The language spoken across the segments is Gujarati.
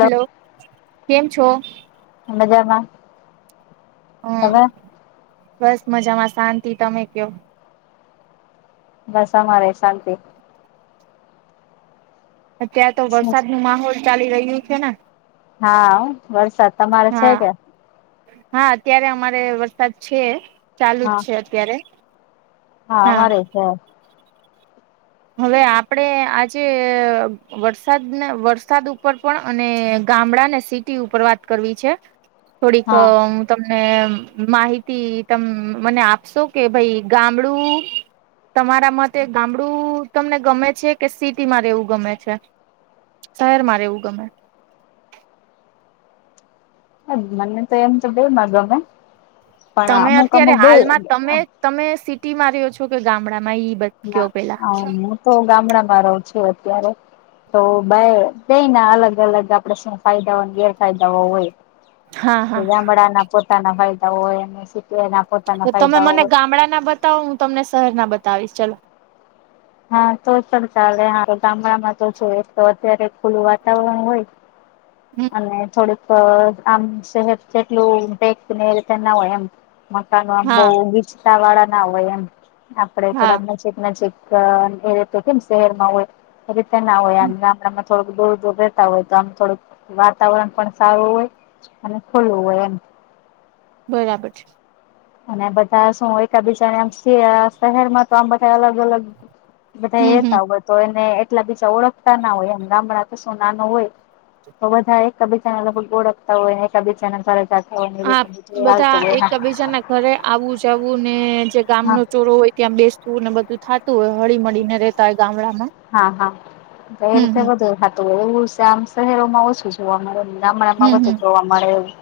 હલો કેમ છો, મજામાં હમ તમે બસ મજામાં, શાંતિ તમે કયો? બસ અમારે શાંતિ ત્યાં તો વરસાદનુ માહોલ ચાલી રહ્યું છે ને, હા વરસાદ તમારે છે હા કે હા અત્યારે અમારે વરસાદ છે, ચાલુ જ હા છે અત્યારે હા અમારે હા હવે આપડે આજે વરસાદ વરસાદ ઉપર પણ અને ગામડાને, સિટી ઉપર વાત કરવી છે, થોડીક હા તમને માહિતી તમે મને આપશો કે ભઈ ગામડું, તમારા મતે ગામડું, તમને ગમે છે કે સિટીમાં રહેવું ગમે છે, શહેરમાં રહેવું ગમે. હા મને તો એમ તો બે માં ગમે, પણ તમે અમુક અત્યારે અમુક બે હાલમાં તમે તમે સિટીમાં રહ્યો છો કે ગામડામાં ઈ બ ના કયો પેલા હું તો ગામડામાં રહું છું અત્યારે, તો બે કઈને અલગ અલગ આપડે શું ગેરફાયદાઓ અને ગેરફાયદાઓ હોય. હા હા ગામડાના પોતાના ફાયદા હોય, અને સિટીના પોતા તો તમે મને ગામડાના બતાવો, હું તમને શહેરના બતાવીશ ચલો હા તોય પણ ચાલે હારું ગામડામાં તો જો એક તો અત્યારે ખુલ્લું વાતાવરણ હોય [inaudible] અને થોડુંક આમ શહેર જેટલું પેકને એ રિતે ના હોય એમ મકાનો આમ બહુ હા ગીચતાવાળા ના હોય એમ, આપડે હા થોડાક નજીક નજીક ત એ રીતે કેમ શહેરમાં હોય એ રીતે ના હોય આમ ગામડામાં થોડુંક દૂર દૂર રહેતા હોય તો આમ થોડુંક વાતાવરણ પણ સારું હોય અને ખુલ્લું હોય એમ બરાબર અને બધા શું એક બીજાને આ શહેરમાં તો આમ બધા અલગ અલગ બધા હમ હમ રેતા હોય તો એને એટલા બીજા ઓળખતા ના હોય, એમ ગામડા તો શું નાનું હોય. તો બધા એકબીજાના લગભગ ઓળખતા હોય ને, એક બીજા ફરાતા હા હોય બધા હાલતું હોય એકબીજાના ઘરે આવું જાવું ને જે ગામ હા નો ચોરો હોય ત્યાં બેસતું ને બધું થા તું હોય હળી મળીને રેતા હોય ગામડા માં હા હા એ રીતે બધું થાતું હોય એવું આમ શહેરમાં ઓછું જોવા મળે ગામડામાં હમ બધુ હમ જોવા મળે એવું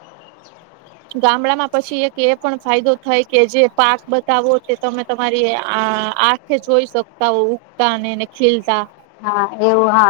ગામડામાં પછી એક એ પણ ફાયદો થાય કે જે પાક બતાવો તે તમે તમારી આ આ ખે જોઈ શકતા હો ઉગતા અને એને ખીલતા હા એવુ હા